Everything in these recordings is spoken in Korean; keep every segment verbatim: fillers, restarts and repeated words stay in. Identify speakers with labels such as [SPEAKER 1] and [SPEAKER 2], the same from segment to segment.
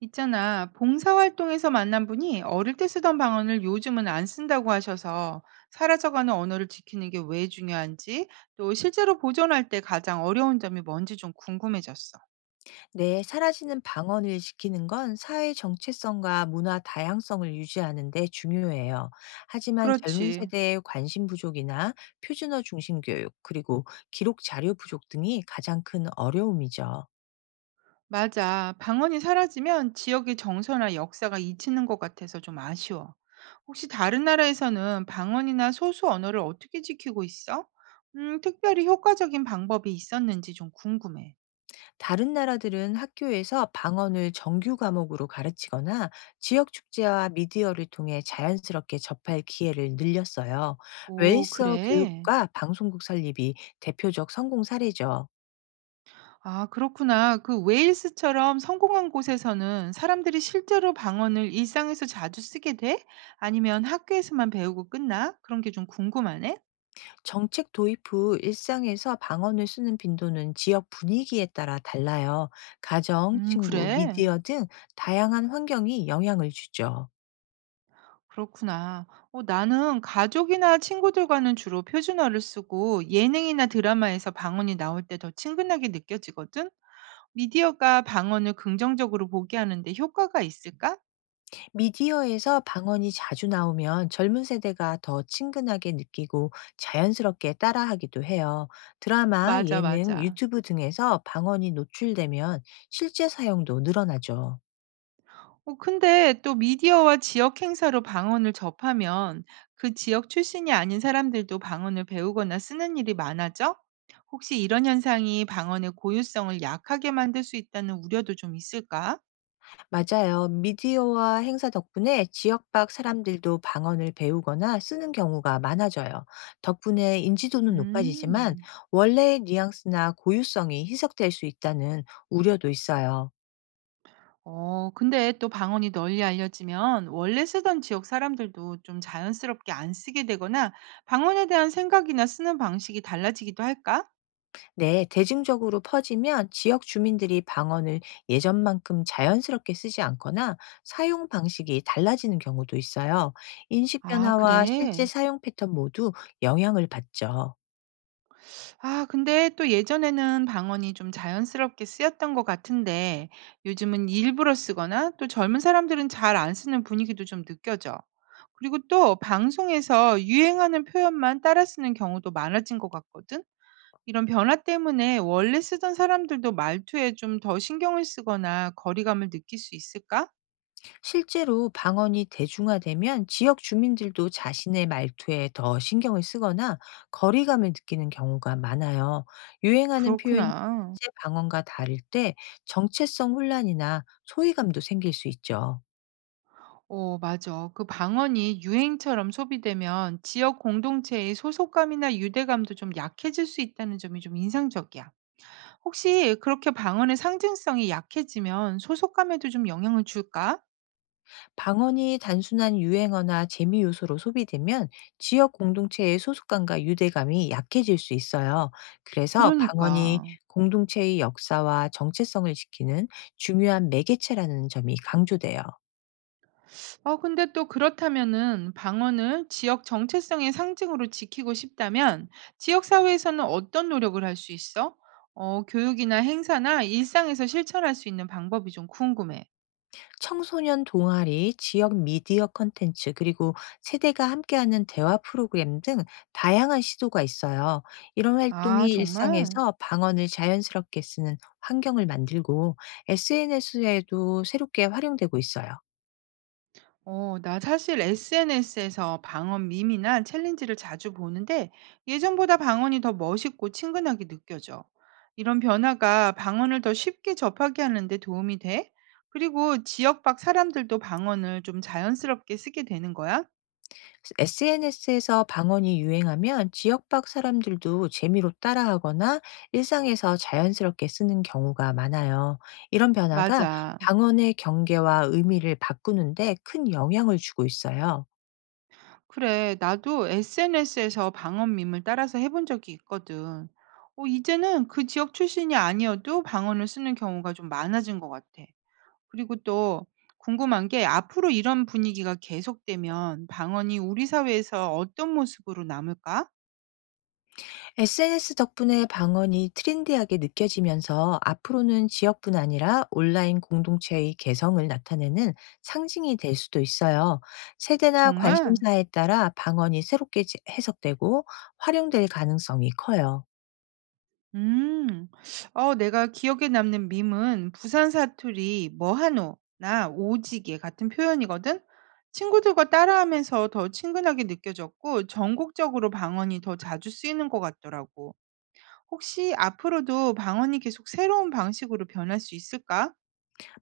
[SPEAKER 1] 있잖아, 봉사활동에서 만난 분이 어릴 때 쓰던 방언을 요즘은 안 쓴다고 하셔서 사라져가는 언어를 지키는 게 왜 중요한지, 또 실제로 보존할 때 가장 어려운 점이 뭔지 좀 궁금해졌어.
[SPEAKER 2] 네, 사라지는 방언을 지키는 건 사회 정체성과 문화 다양성을 유지하는 데 중요해요. 하지만 젊은
[SPEAKER 1] 그렇지.
[SPEAKER 2] 세대의 관심 부족이나 표준어 중심 교육, 그리고 기록 자료 부족 등이 가장 큰 어려움이죠.
[SPEAKER 1] 맞아. 방언이 사라지면 지역의 정서나 역사가 잊히는 것 같아서 좀 아쉬워. 혹시 다른 나라에서는 방언이나 소수 언어를 어떻게 지키고 있어? 음, 특별히 효과적인 방법이 있었는지 좀 궁금해.
[SPEAKER 2] 다른 나라들은 학교에서 방언을 정규 과목으로 가르치거나 지역 축제와 미디어를 통해 자연스럽게 접할 기회를 늘렸어요.
[SPEAKER 1] 오,
[SPEAKER 2] 웨이스
[SPEAKER 1] 그래.
[SPEAKER 2] 교육과 방송국 설립이 대표적 성공 사례죠.
[SPEAKER 1] 아, 그렇구나. 그 웨일스처럼 성공한 곳에서는 사람들이 실제로 방언을 일상에서 자주 쓰게 돼? 아니면 학교에서만 배우고 끝나? 그런 게 좀 궁금하네.
[SPEAKER 2] 정책 도입 후 일상에서 방언을 쓰는 빈도는 지역 분위기에 따라 달라요. 가정,
[SPEAKER 1] 음,
[SPEAKER 2] 친구,
[SPEAKER 1] 그래.
[SPEAKER 2] 미디어 등 다양한 환경이 영향을 주죠.
[SPEAKER 1] 그렇구나. 어, 나는 가족이나 친구들과는 주로 표준어를 쓰고 예능이나 드라마에서 방언이 나올 때 더 친근하게 느껴지거든. 미디어가 방언을 긍정적으로 보게 하는데 효과가 있을까?
[SPEAKER 2] 미디어에서 방언이 자주 나오면 젊은 세대가 더 친근하게 느끼고 자연스럽게 따라하기도 해요. 드라마,
[SPEAKER 1] 맞아,
[SPEAKER 2] 예능,
[SPEAKER 1] 맞아.
[SPEAKER 2] 유튜브 등에서 방언이 노출되면 실제 사용도 늘어나죠.
[SPEAKER 1] 어 근데 또 미디어와 지역 행사로 방언을 접하면 그 지역 출신이 아닌 사람들도 방언을 배우거나 쓰는 일이 많아져? 혹시 이런 현상이 방언의 고유성을 약하게 만들 수 있다는 우려도 좀 있을까?
[SPEAKER 2] 맞아요. 미디어와 행사 덕분에 지역 밖 사람들도 방언을 배우거나 쓰는 경우가 많아져요. 덕분에 인지도는 높아지지만
[SPEAKER 1] 음.
[SPEAKER 2] 원래의 뉘앙스나 고유성이 희석될 수 있다는 우려도 있어요.
[SPEAKER 1] 어, 근데 또 방언이 널리 알려지면 원래 쓰던 지역 사람들도 좀 자연스럽게 안 쓰게 되거나 방언에 대한 생각이나 쓰는 방식이 달라지기도 할까?
[SPEAKER 2] 네, 대중적으로 퍼지면 지역 주민들이 방언을 예전만큼 자연스럽게 쓰지 않거나 사용 방식이 달라지는 경우도 있어요. 인식
[SPEAKER 1] 아,
[SPEAKER 2] 변화와 실제
[SPEAKER 1] 그래.
[SPEAKER 2] 사용 패턴 모두 영향을 받죠.
[SPEAKER 1] 아 근데 또 예전에는 방언이 좀 자연스럽게 쓰였던 것 같은데 요즘은 일부러 쓰거나 또 젊은 사람들은 잘 안 쓰는 분위기도 좀 느껴져. 그리고 또 방송에서 유행하는 표현만 따라 쓰는 경우도 많아진 것 같거든. 이런 변화 때문에 원래 쓰던 사람들도 말투에 좀 더 신경을 쓰거나 거리감을 느낄 수 있을까?
[SPEAKER 2] 실제로 방언이 대중화되면 지역 주민들도 자신의 말투에 더 신경을 쓰거나 거리감을 느끼는 경우가 많아요. 유행하는 표현이
[SPEAKER 1] 그렇구나.
[SPEAKER 2] 실제 방언과 다를 때 정체성 혼란이나 소외감도 생길 수 있죠.
[SPEAKER 1] 어, 맞아. 그 방언이 유행처럼 소비되면 지역 공동체의 소속감이나 유대감도 좀 약해질 수 있다는 점이 좀 인상적이야. 혹시 그렇게 방언의 상징성이 약해지면 소속감에도 좀 영향을 줄까?
[SPEAKER 2] 방언이 단순한 유행어나 재미 요소로 소비되면 지역 공동체의 소속감과 유대감이 약해질 수 있어요. 그래서 방언이
[SPEAKER 1] 그러니까.
[SPEAKER 2] 공동체의 역사와 정체성을 지키는 중요한 매개체라는 점이 강조돼요.
[SPEAKER 1] 어, 근데 또 그렇다면은 방언을 지역 정체성의 상징으로 지키고 싶다면 지역 사회에서는 어떤 노력을 할 수 있어? 어, 교육이나 행사나 일상에서 실천할 수 있는 방법이 좀 궁금해.
[SPEAKER 2] 청소년 동아리, 지역 미디어 컨텐츠 그리고 세대가 함께하는 대화 프로그램 등 다양한 시도가 있어요. 이런
[SPEAKER 1] 아,
[SPEAKER 2] 활동이
[SPEAKER 1] 정말?
[SPEAKER 2] 일상에서 방언을 자연스럽게 쓰는 환경을 만들고 에스엔에스에도 새롭게 활용되고 있어요.
[SPEAKER 1] 어, 나 사실 에스엔에스에서 방언 밈이나 챌린지를 자주 보는데 예전보다 방언이 더 멋있고 친근하게 느껴져. 이런 변화가 방언을 더 쉽게 접하게 하는데 도움이 돼? 그리고 지역 밖 사람들도 방언을 좀 자연스럽게 쓰게 되는 거야?
[SPEAKER 2] 에스엔에스에서 방언이 유행하면 지역 밖 사람들도 재미로 따라하거나 일상에서 자연스럽게 쓰는 경우가 많아요. 이런 변화가
[SPEAKER 1] 맞아.
[SPEAKER 2] 방언의 경계와 의미를 바꾸는데 큰 영향을 주고 있어요.
[SPEAKER 1] 그래, 나도 에스엔에스에서 방언 밈을 따라서 해본 적이 있거든. 어, 이제는 그 지역 출신이 아니어도 방언을 쓰는 경우가 좀 많아진 것 같아. 그리고 또 궁금한 게 앞으로 이런 분위기가 계속되면 방언이 우리 사회에서 어떤 모습으로 남을까?
[SPEAKER 2] 에스엔에스 덕분에 방언이 트렌디하게 느껴지면서 앞으로는 지역뿐 아니라 온라인 공동체의 개성을 나타내는 상징이 될 수도 있어요. 세대나
[SPEAKER 1] 정말?
[SPEAKER 2] 관심사에 따라 방언이 새롭게 지- 해석되고 활용될 가능성이 커요.
[SPEAKER 1] 음. 어, 내가 기억에 남는 밈은 부산 사투리 뭐하노나 오지게 같은 표현이거든. 친구들과 따라하면서 더 친근하게 느껴졌고 전국적으로 방언이 더 자주 쓰이는 것 같더라고. 혹시 앞으로도 방언이 계속 새로운 방식으로 변할 수 있을까?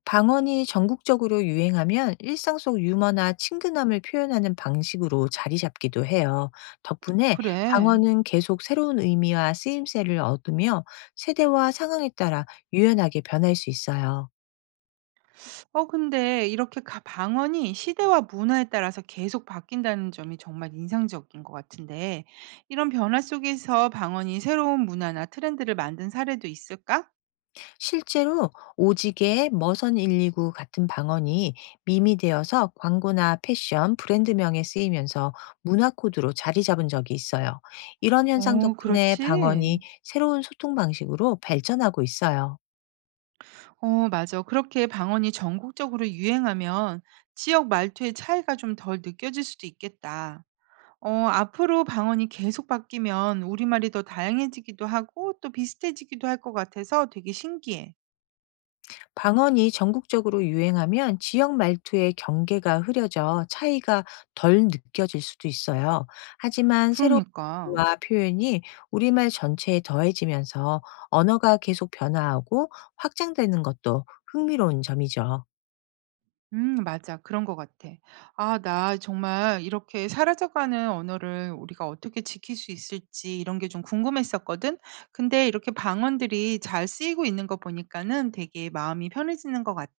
[SPEAKER 2] 방언이 전국적으로 유행하면 일상 속 유머나 친근함을 표현하는 방식으로 자리 잡기도 해요. 덕분에
[SPEAKER 1] 그래.
[SPEAKER 2] 방언은 계속 새로운 의미와 쓰임새를 얻으며 세대와 상황에 따라 유연하게 변할 수 있어요.
[SPEAKER 1] 어 근데 이렇게 가 방언이 시대와 문화에 따라서 계속 바뀐다는 점이 정말 인상적인 것 같은데 이런 변화 속에서 방언이 새로운 문화나 트렌드를 만든 사례도 있을까?
[SPEAKER 2] 실제로 오지게, 머선일일구 같은 방언이 밈이 되어서 광고나 패션, 브랜드명에 쓰이면서 문화 코드로 자리 잡은 적이 있어요. 이런 현상
[SPEAKER 1] 어
[SPEAKER 2] 덕분에
[SPEAKER 1] 그렇지.
[SPEAKER 2] 방언이 새로운 소통 방식으로 발전하고 있어요.
[SPEAKER 1] 어 맞아. 그렇게 방언이 전국적으로 유행하면 지역 말투의 차이가 좀 덜 느껴질 수도 있겠다. 어 앞으로 방언이 계속 바뀌면 우리말이 더 다양해지기도 하고 또 비슷해지기도 할 것 같아서 되게 신기해.
[SPEAKER 2] 방언이 전국적으로 유행하면 지역 말투의 경계가 흐려져 차이가 덜 느껴질 수도 있어요. 하지만 새로운
[SPEAKER 1] 그러니까.
[SPEAKER 2] 의미와 표현이 우리말 전체에 더해지면서 언어가 계속 변화하고 확장되는 것도 흥미로운 점이죠.
[SPEAKER 1] 음 맞아. 그런 것 같아. 아 나 정말 이렇게 사라져가는 언어를 우리가 어떻게 지킬 수 있을지 이런 게 좀 궁금했었거든. 근데 이렇게 방언들이 잘 쓰이고 있는 거 보니까는 되게 마음이 편해지는 것 같아.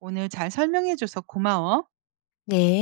[SPEAKER 1] 오늘 잘 설명해 줘서 고마워.
[SPEAKER 2] 네.